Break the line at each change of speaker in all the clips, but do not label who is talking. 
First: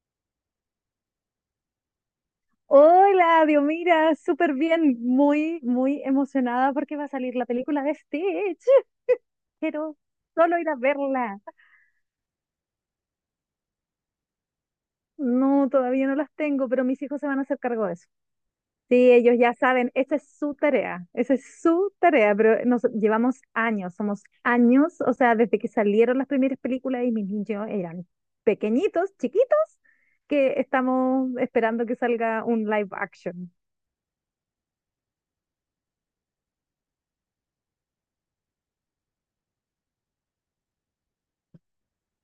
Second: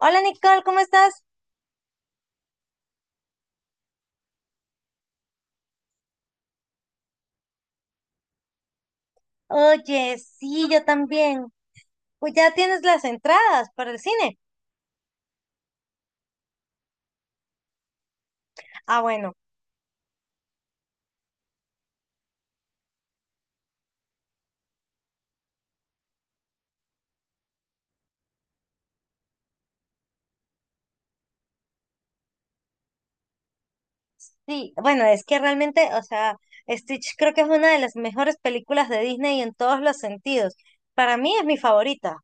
Hola Nicole, ¿cómo estás?
Hola, Dios, mira, súper bien, muy emocionada porque va a salir la película de Stitch. Quiero
Oye,
solo
sí,
ir a
yo
verla.
también. Pues ya tienes las entradas para el cine.
No, todavía no las tengo, pero mis hijos se van a hacer cargo de eso.
Ah,
Sí,
bueno,
ellos ya saben, esa es su tarea, pero nos llevamos años, somos años, o sea, desde que salieron las primeras películas y mis niños eran pequeñitos, chiquitos, que estamos esperando que salga un live action.
sí, bueno, es que realmente, o sea, Stitch creo que es una de las mejores películas de Disney en todos los sentidos. Para mí es mi favorita.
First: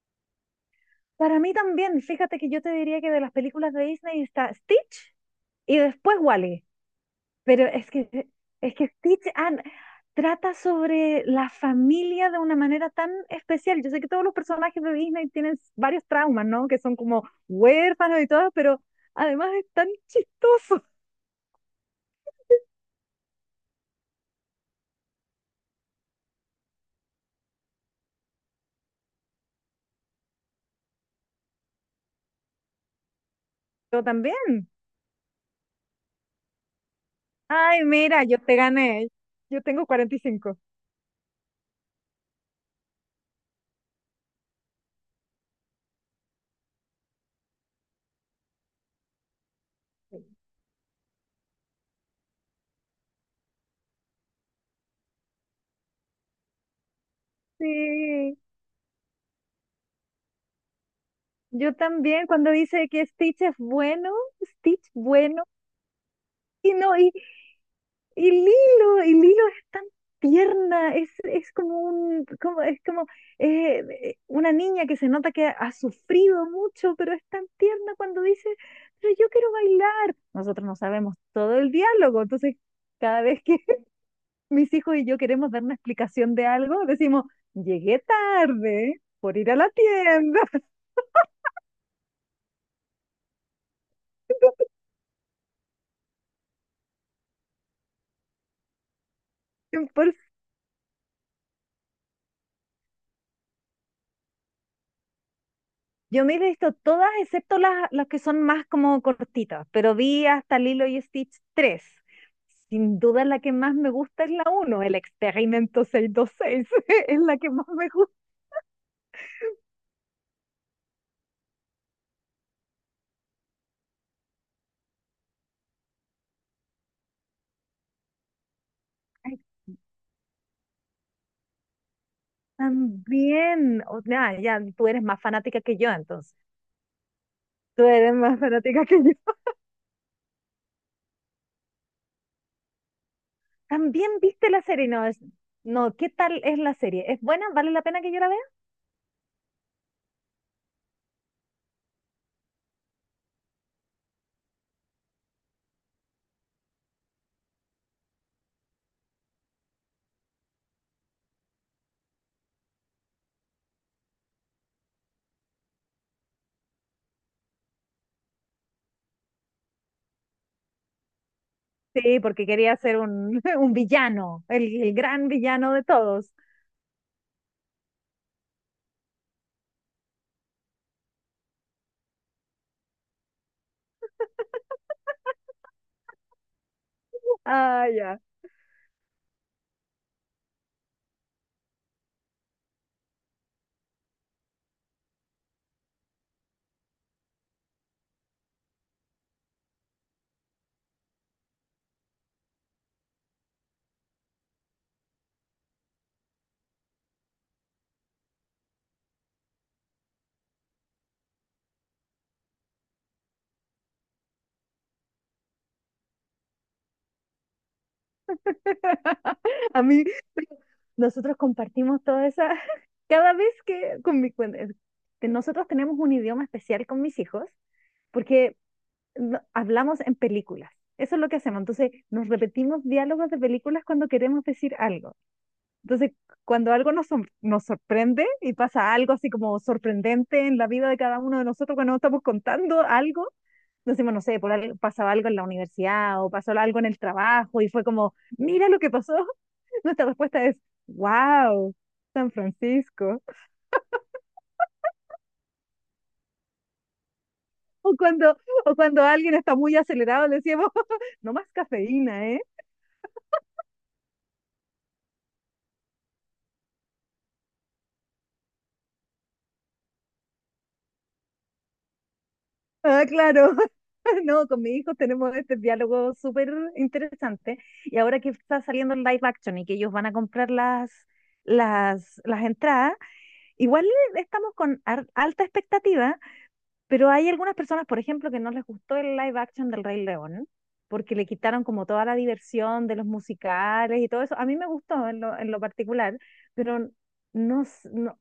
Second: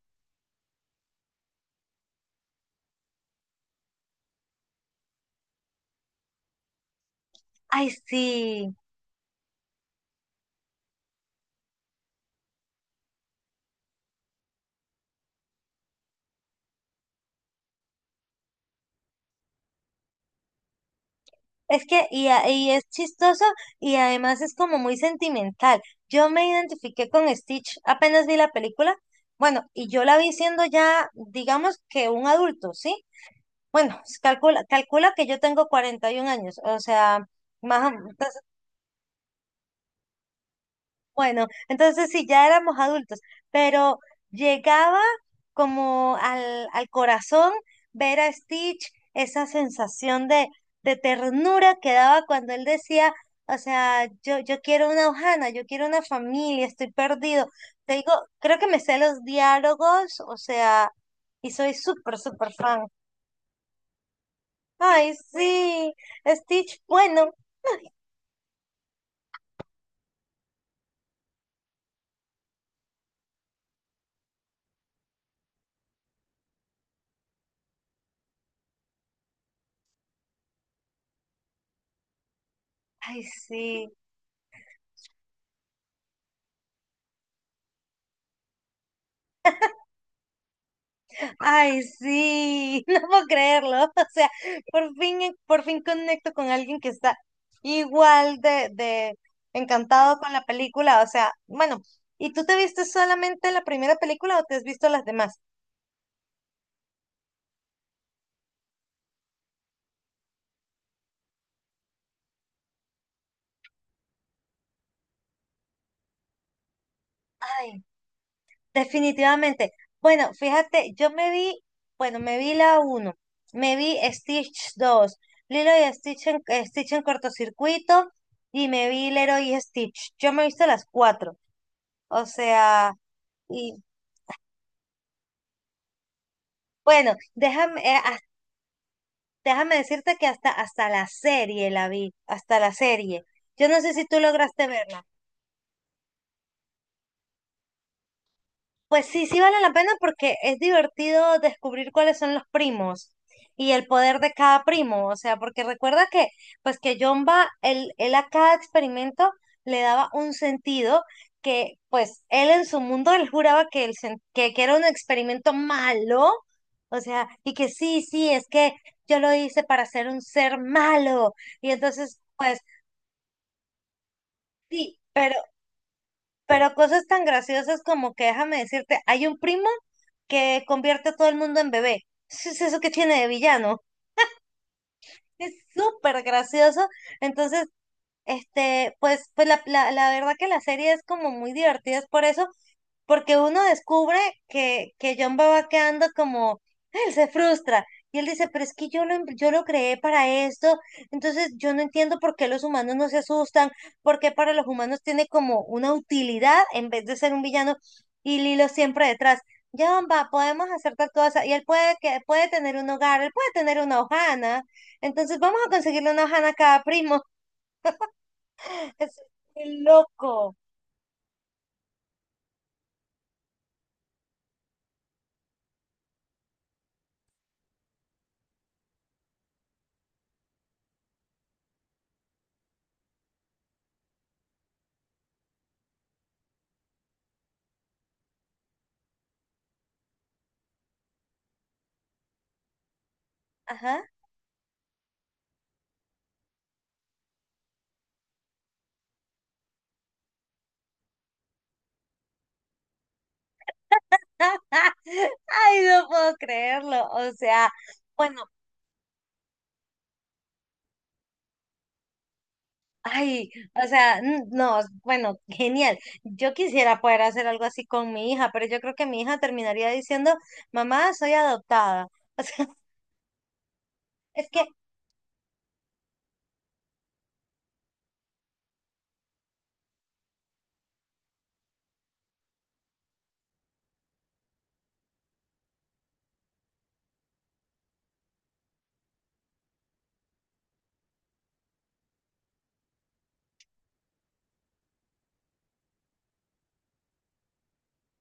Para mí también, fíjate que yo te diría que de las películas de Disney está Stitch y después Wally. Pero
Ay,
es que,
sí.
es que Stitch trata sobre la familia de una manera tan especial. Yo sé que todos los personajes de Disney tienen varios traumas, ¿no? Que son como huérfanos y todo, pero además es tan chistoso.
Es que, y es chistoso y además es como muy sentimental. Yo me identifiqué con Stitch apenas vi la película. Bueno, y yo la vi siendo ya, digamos que un adulto, ¿sí? Bueno,
Yo también.
calcula, calcula que yo tengo 41 años, o sea,
Ay,
más o menos,
mira, yo te gané. Yo tengo 45.
bueno, entonces sí, ya éramos adultos, pero llegaba como al corazón ver a Stitch, esa sensación de ternura que daba cuando él decía, o sea, yo quiero una Ohana, yo quiero una familia, estoy perdido. Te digo,
Sí,
creo que me sé los diálogos, o sea, y soy
yo
súper,
también. Cuando
súper fan.
dice que Stitch es bueno, Stitch
Ay,
bueno.
sí.
Y
Stitch,
no, y
bueno,
y Lilo es tan tierna, es como un, como, es como una niña que se nota que ha sufrido mucho, pero es tan tierna cuando dice, pero yo quiero bailar. Nosotros no sabemos todo el diálogo, entonces
ay,
cada vez que
sí,
mis hijos y yo queremos dar una explicación de algo, decimos, llegué tarde por ir a la tienda.
ay, sí, no puedo creerlo. O sea, por fin conecto con alguien que está igual de
Por
encantado con la película. O sea, bueno, ¿y tú te viste solamente la primera película o te has visto las demás?
Yo me he visto todas, excepto las que son más como cortitas, pero vi hasta Lilo y Stitch tres. Sin duda la que más me gusta es la uno, el experimento 626, es la que más
Ay,
me gusta.
definitivamente. Bueno, fíjate, yo me vi, bueno, me vi la uno, me vi Stitch dos, Lilo y Stitch en, Stitch en cortocircuito y me vi
Ay,
Leroy y Stitch. Yo me he visto las cuatro. O sea, y
también, o sea, ya, tú eres más fanática que yo, entonces.
bueno, déjame,
Tú eres más fanática que yo.
déjame decirte que hasta, hasta la serie la vi, hasta la serie. Yo no sé si
También
tú
viste la
lograste
serie,
verla.
no, ¿qué tal es la serie? ¿Es buena? ¿Vale la pena que yo la vea?
Pues sí, sí vale la pena porque es divertido descubrir cuáles son los primos y el poder de cada primo. O sea, porque recuerda que, pues que Jomba, él a cada experimento le daba un sentido que, pues, él en su mundo, él juraba que, que era un experimento malo. O sea, y que sí, sí, es que yo lo hice para ser un ser malo. Y
Sí,
entonces,
porque
pues,
quería ser un, un villano, el
sí,
gran villano de todos.
pero cosas tan graciosas como que déjame decirte, hay un primo que convierte a todo el mundo en bebé. Eso es eso que tiene de villano. Es súper gracioso. Entonces,
Ah, ya.
este, pues, pues la verdad que la serie es como muy divertida, es por eso, porque uno descubre que John va quedando como, él se frustra. Y él dice, pero es que yo lo creé para esto, entonces yo no entiendo por qué los humanos no se asustan, por qué para los humanos tiene como una utilidad en vez de ser un villano y Lilo siempre detrás. John va, podemos hacer tal cosa, y él puede, que, puede tener un hogar, él puede tener una hojana, entonces vamos a conseguirle una hojana a cada primo. Es muy
A mí,
loco.
nosotros compartimos toda esa, cada vez que con mi, con- nosotros tenemos un idioma especial con mis hijos, porque hablamos en películas. Eso es lo que hacemos. Entonces, nos repetimos diálogos de películas cuando queremos decir algo. Entonces, cuando algo nos sorprende y pasa algo así como sorprendente en la vida de cada uno de nosotros cuando estamos contando algo,
Ajá.
decimos, no sé, por algo, pasaba algo en la universidad o pasó algo en el trabajo y fue como, mira lo que pasó. Nuestra respuesta es, wow, San Francisco.
Ay, no puedo creerlo. O sea,
O cuando,
bueno,
o cuando alguien está muy acelerado, le decimos, no más cafeína, ¿eh?
ay, o sea, n- no, bueno, genial. Yo quisiera poder hacer algo así con mi hija, pero yo creo que mi hija terminaría diciendo, mamá, soy adoptada. O sea,
Ah, claro. No,
es
con
que,
mis hijos tenemos este diálogo súper interesante. Y ahora que está saliendo el live action y que ellos van a comprar las entradas, igual estamos con alta expectativa. Pero hay algunas personas, por ejemplo, que no les gustó el live action del Rey León, porque le quitaron como toda la diversión de los musicales y todo eso. A mí me gustó en lo particular, pero no, s- no,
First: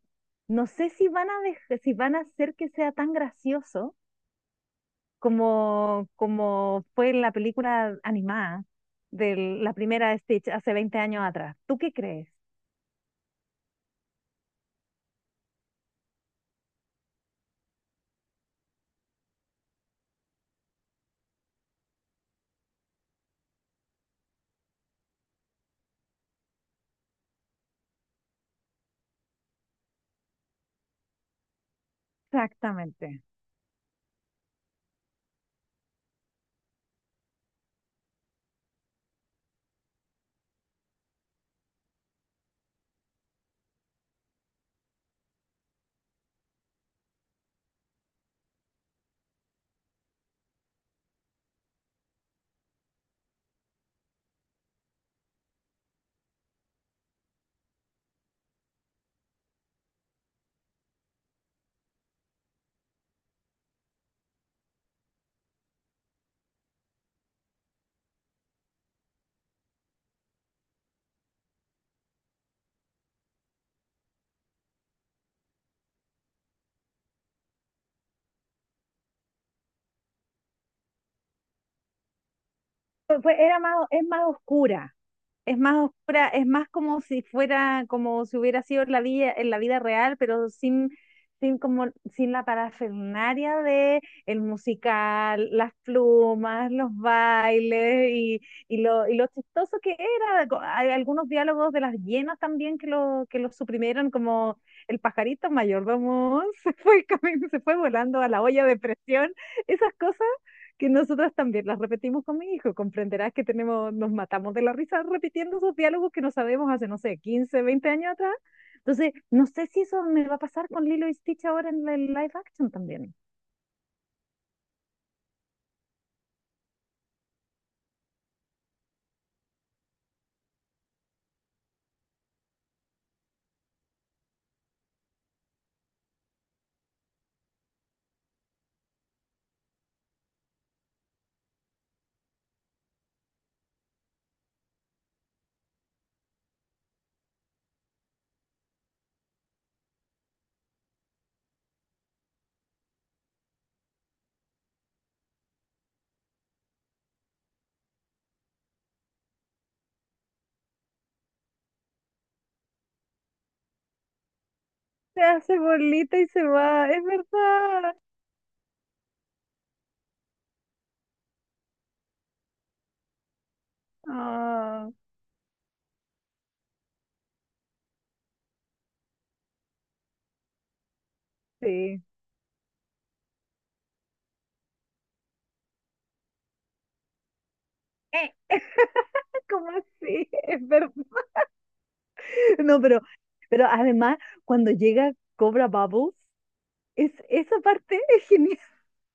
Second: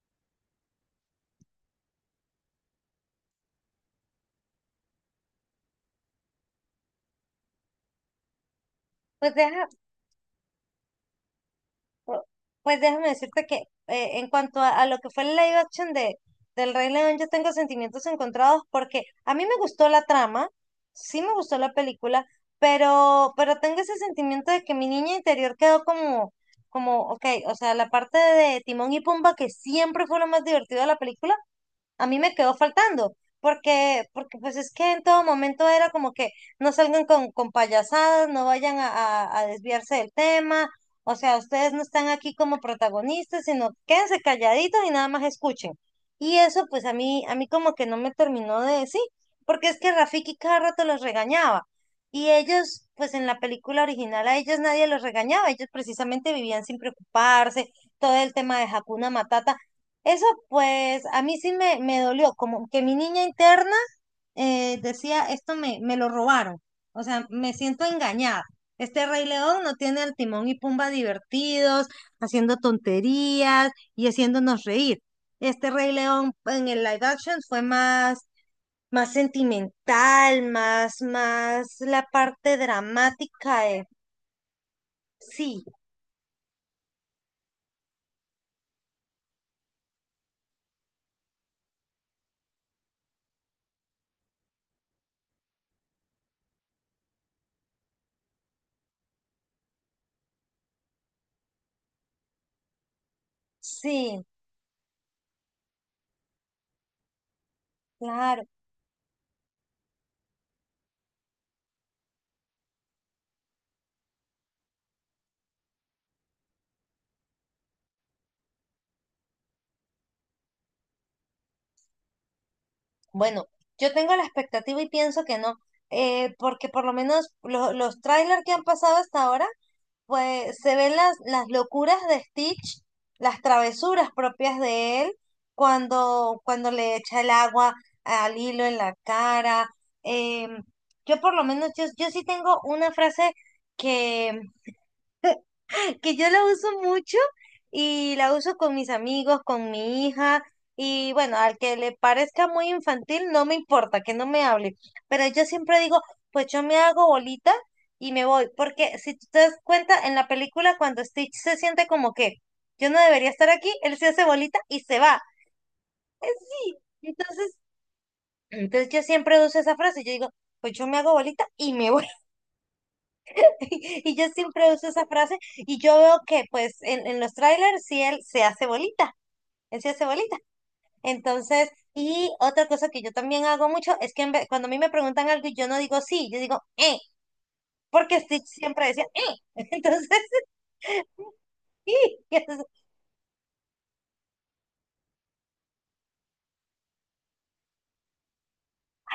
no sé si van a si van a hacer que sea tan gracioso como fue en la película animada
pues
de
deja.
la primera de Stitch hace 20 años atrás. ¿Tú qué
Pu-
crees?
Pues déjame decirte que en cuanto a lo que fue el live action de, del Rey León, yo tengo sentimientos encontrados porque a mí me gustó la trama, sí me gustó la película, pero tengo ese sentimiento de que mi niña interior quedó como, como, ok, o sea, la parte de Timón y Pumba que siempre fue lo más divertido de la película a mí me quedó faltando,
Exactamente.
porque, porque pues es que en todo momento era como que no salgan con payasadas, no vayan a desviarse del tema, o sea, ustedes no están aquí como protagonistas, sino quédense calladitos y nada más escuchen. Y eso pues a mí como que no me terminó de decir, porque es que Rafiki cada rato los regañaba. Y ellos, pues en la película original a ellos nadie los regañaba, ellos precisamente vivían sin preocuparse, todo el tema de Hakuna Matata. Eso pues a mí sí me dolió, como que mi niña interna decía, esto me, me lo robaron, o sea, me siento engañada. Este Rey León no tiene al Timón y Pumba divertidos, haciendo tonterías y haciéndonos reír. Este Rey León en el live action fue más, más sentimental, más, más la parte dramática. De-
Es más oscura. Es
Sí,
más oscura, es más como si fuera, como si hubiera sido en la vida real, pero sin como, sin la parafernalia de el musical, las plumas, los bailes y lo chistoso que era. Hay algunos diálogos de las hienas también que lo suprimieron,
sí,
como el pajarito mayordomo se fue, se fue volando a la
claro.
olla de presión, esas cosas que nosotras también las repetimos con mi hijo. Comprenderás que tenemos, nos matamos de la risa repitiendo esos diálogos que no sabemos hace, no sé, 15 20 años atrás. Entonces, no sé si eso me va a pasar con Lilo y Stitch ahora en el live action también.
Bueno, yo tengo la expectativa y pienso que no, porque por lo menos lo- los trailers que han pasado hasta ahora, pues se ven las locuras de Stitch, las travesuras propias de él, cuando, cuando le echa el agua al hilo en la cara. em, yo por lo menos, yo sí tengo una frase que yo la uso mucho y la uso con mis amigos, con mi hija. Y bueno, al que le parezca muy infantil, no me importa, que no me hable. Pero yo siempre digo, pues yo me hago bolita y me voy. Porque si tú te das cuenta, en la película cuando Stitch se siente como que yo no debería estar aquí, él se hace bolita y se va.
Se hace bolita
Eh,
y se
Sí.
va, es
Entonces,
verdad.
entonces yo siempre uso esa frase. Yo digo, pues yo me hago bolita y me voy. Y yo siempre uso
Ah,
esa frase y yo veo que pues en los trailers sí él se hace bolita, él se hace bolita. Entonces,
sí.
y otra cosa que yo también hago mucho es que cuando a mí me preguntan algo y yo no digo sí, yo digo porque
Eh,
Stitch siempre decía.
¿Cómo
Entonces,
así? Es verdad.
sí, entonces,
No, pero además, cuando llega Cobra Bubbles, esa parte es genial.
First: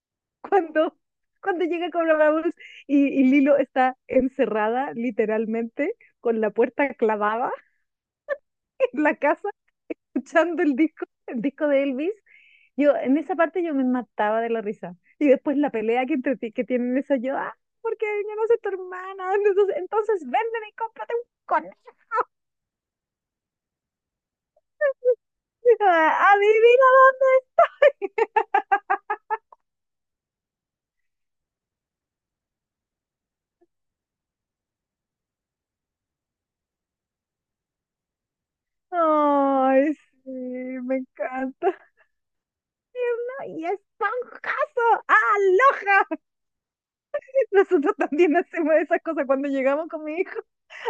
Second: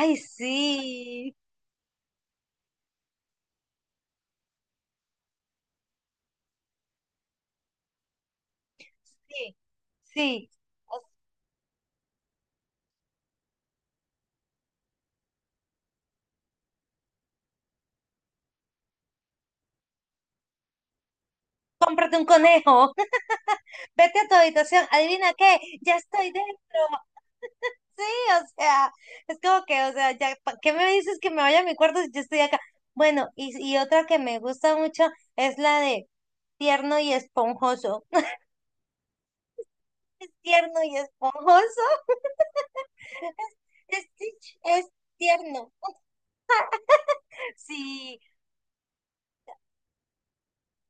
ay,
cuando,
sí,
cuando llega Cobra Vamos y Lilo está encerrada literalmente con la puerta clavada en la casa,
sí, sí.
escuchando el disco de Elvis. Yo, en esa parte yo me mataba de la risa. Y después la pelea que, entre, ti que tienen eso, yo, ah, porque yo no soy tu hermana. Entonces véndeme y cómprate un conejo.
Cómprate un conejo, vete a tu habitación, adivina qué, ya
Ah,
estoy dentro.
adivina.
Sí, o sea, es como que, o sea, ya, ¿pa' qué me dices que me vaya a mi cuarto si yo estoy acá? Bueno, y otra que me gusta mucho es la de tierno y esponjoso.
Ay,
Es
sí,
tierno y
me encanta.
esponjoso,
No, y
es, es, es
esponjoso.
tierno.
¡Aloja! Nosotros
Sí,
también hacemos esas cosas cuando llegamos con mi hijo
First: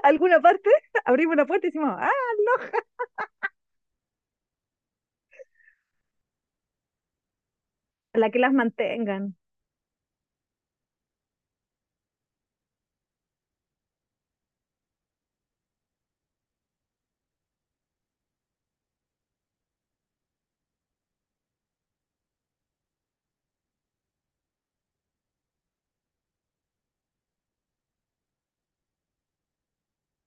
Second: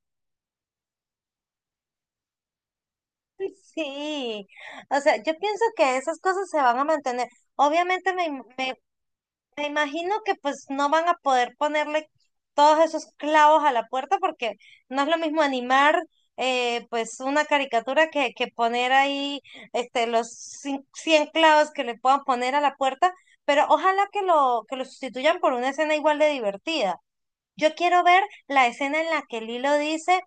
a alguna parte, abrimos la puerta y decimos, ah,
sí. O sea, yo pienso que esas cosas se van a mantener. Obviamente me,
la que
im-
las
me
mantengan.
Me imagino que pues no van a poder ponerle todos esos clavos a la puerta porque no es lo mismo animar pues una caricatura que poner ahí este 100 clavos que le puedan poner a la puerta, pero ojalá que lo sustituyan por una escena igual de divertida. Yo quiero ver la escena en la que Lilo dice,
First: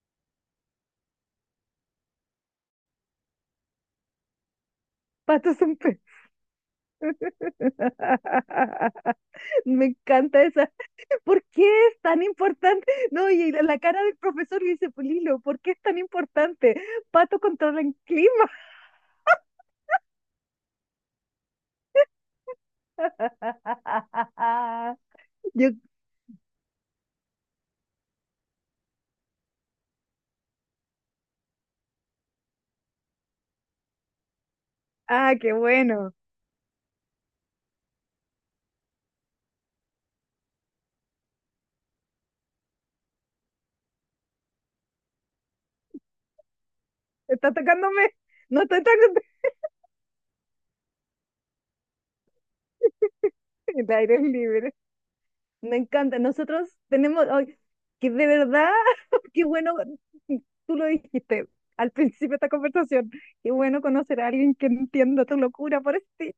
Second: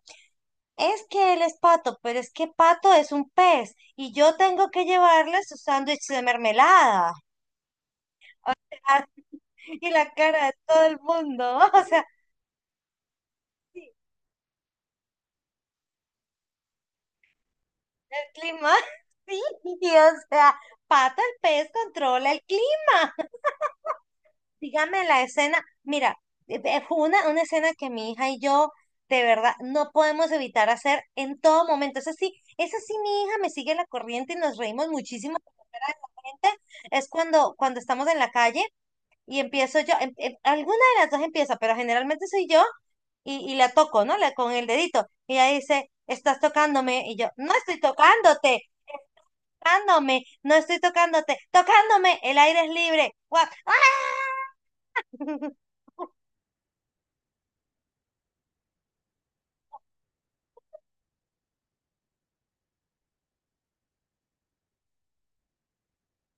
es que él es pato, pero es que pato es un pez y yo tengo que llevarle su
Patos un pez.
sándwich de mermelada.
Me
Y la
encanta
cara de
esa.
todo el
¿Por
mundo,
qué
o
es
sea,
tan importante? No, y la cara del profesor le dice, Pulilo, ¿por qué es tan importante? Pato controla el
el
clima.
clima, sí, o sea, pato el pez controla el clima. Dígame la escena,
Yo,
mira, fue una escena que mi hija y yo, de verdad, no podemos evitar hacer en todo momento. Eso sí, mi hija me sigue la corriente y nos reímos muchísimo
ah,
con
qué
la cara de
bueno.
la gente. Es cuando, cuando estamos en la calle y empiezo yo, alguna de las dos empieza, pero generalmente soy yo y la toco, ¿no? La, con el dedito. Y ella dice, estás tocándome. Y yo,
Está
no estoy
atacándome. No
tocándote,
está atacando
tocándome, no estoy tocándote, tocándome, el aire es libre. Guau.
el aire es libre. Me encanta. Nosotros tenemos, ay, que de verdad, qué bueno, tú lo dijiste al principio de esta conversación, qué bueno conocer a alguien que entienda tu locura por ti.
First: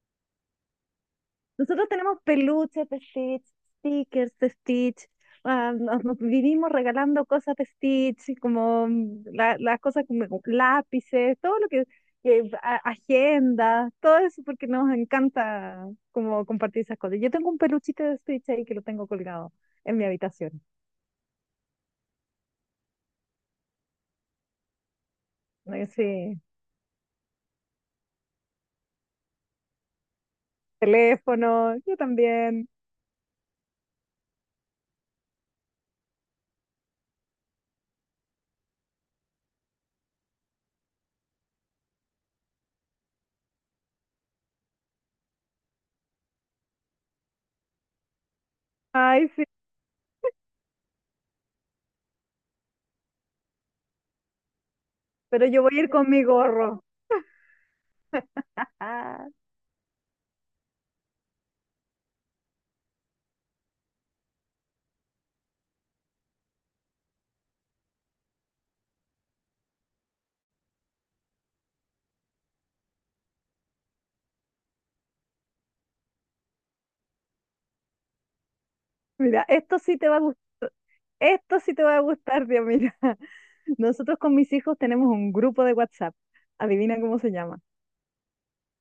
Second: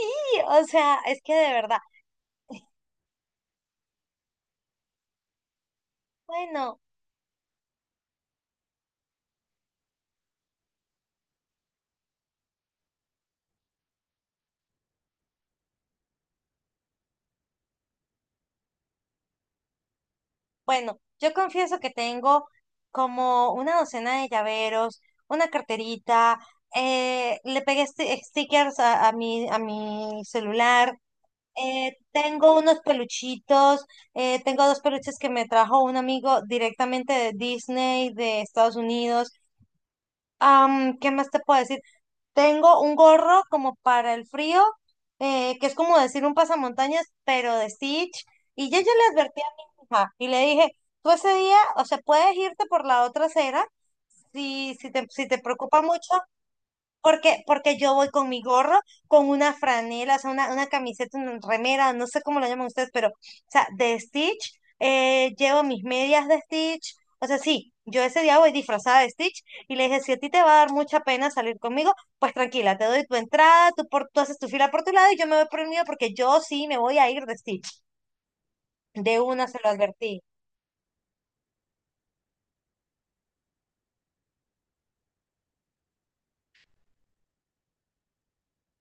Sí, o sea, es que de verdad,
Nosotros tenemos peluches de Stitch, stickers de Stitch, ah, nos vivimos
bueno,
regalando cosas de Stitch, como mm, las cosas como lápices, todo lo que agenda, todo eso porque nos encanta como compartir esas cosas. Yo tengo un peluchito de Stitch ahí que lo tengo colgado en mi habitación.
bueno, yo confieso que tengo como una docena de llaveros, una
Ay,
carterita,
sí,
stickers a mi celular.
teléfono, yo
Tengo
también.
unos peluchitos, tengo dos peluches que me trajo un amigo directamente de Disney, de Estados Unidos. Am, ¿qué más te puedo decir? Tengo un gorro como para el frío, que es como decir un pasamontañas, pero de Stitch. Y yo ya le
Ay,
advertí a
sí,
mi hija y le dije, tú ese día, o sea, puedes irte por la otra acera si, si te, si te
pero yo voy
preocupa
a ir
mucho,
con mi gorro.
porque, porque yo voy con mi gorro,
Ah,
con una franela, o sea, una camiseta, una remera, no sé cómo lo llaman ustedes, pero, o sea, de Stitch, llevo mis medias de Stitch, o sea, sí, yo ese día voy disfrazada de Stitch y le dije, si a ti te va a dar mucha pena salir conmigo, pues tranquila, te doy tu entrada, tú, por, tú haces tu fila por tu lado y yo me voy por el mío porque yo sí me voy a ir de Stitch. De
mira,
una se lo
esto sí te va a
advertí.
gustar, esto sí te va a gustar, Dios mío. Nosotros con mis hijos tenemos un grupo de WhatsApp. Adivina cómo se llama.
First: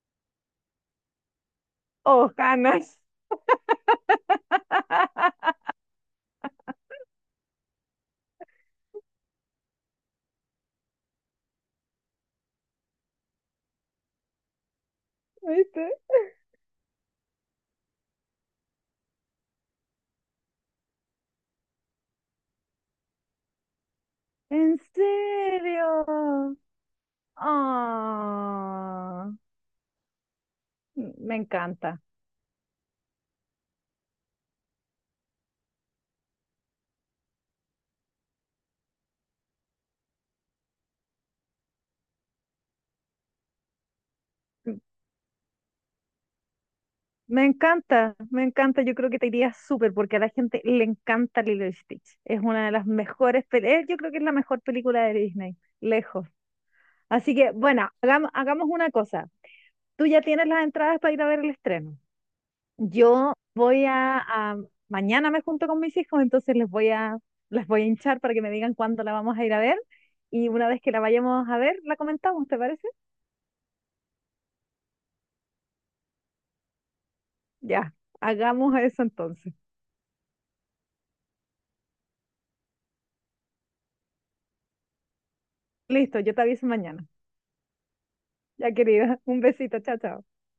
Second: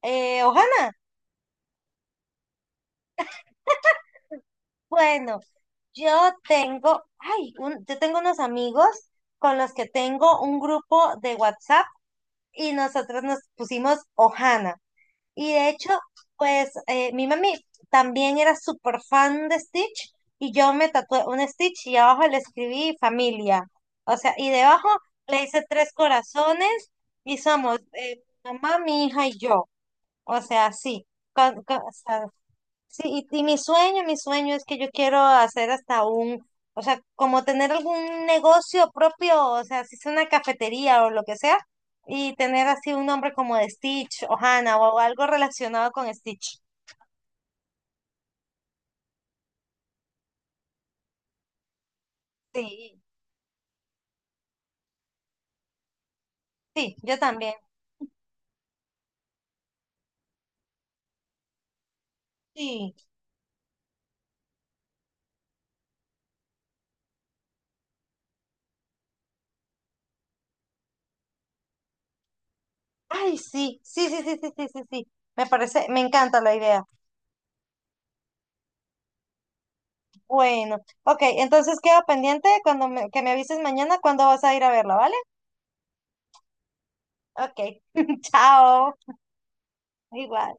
Ohana,
Ojanas.
bueno, yo tengo, ay, yo tengo unos amigos con los que tengo un grupo de WhatsApp y nosotros nos pusimos Ohana. Y de
¿Viste?
hecho, pues mi mami también era súper fan de Stitch y yo me tatué un Stitch y abajo le escribí familia. O sea, y
¿En
debajo le hice tres
serio?
corazones y somos mamá, mi hija
Ah,
y yo. O sea, sí.
me
Con- o
encanta.
sea, sí, y mi sueño es que yo quiero hacer hasta un, o sea, como tener algún negocio propio, o sea, si es una cafetería o lo que sea, y tener así un nombre como de Stitch o Hannah o algo relacionado con Stitch.
Me encanta. Yo creo que te iría súper porque a la gente le encanta Lilo y Stitch. Es una de las
Sí,
mejores, yo creo que es la mejor película de Disney, lejos.
sí, yo
Así que,
también.
bueno, hagamos una cosa. Tú ya tienes las entradas para ir a ver el estreno.
Sí.
Yo voy mañana me junto con mis hijos, entonces les voy a hinchar para que me digan cuándo la vamos a ir a ver y una vez que la vayamos a ver, la comentamos, ¿te parece?
Ay, sí, sí, sí, sí, sí, sí, sí, sí. Me parece, me encanta la idea.
Ya, hagamos eso entonces.
Bueno, ok, entonces queda pendiente cuando que me avises mañana cuándo vas a ir a verla, ¿vale?
Listo, yo te aviso mañana.
Ok,
Ya
chao,
querida, un besito, chao, chao.
igual.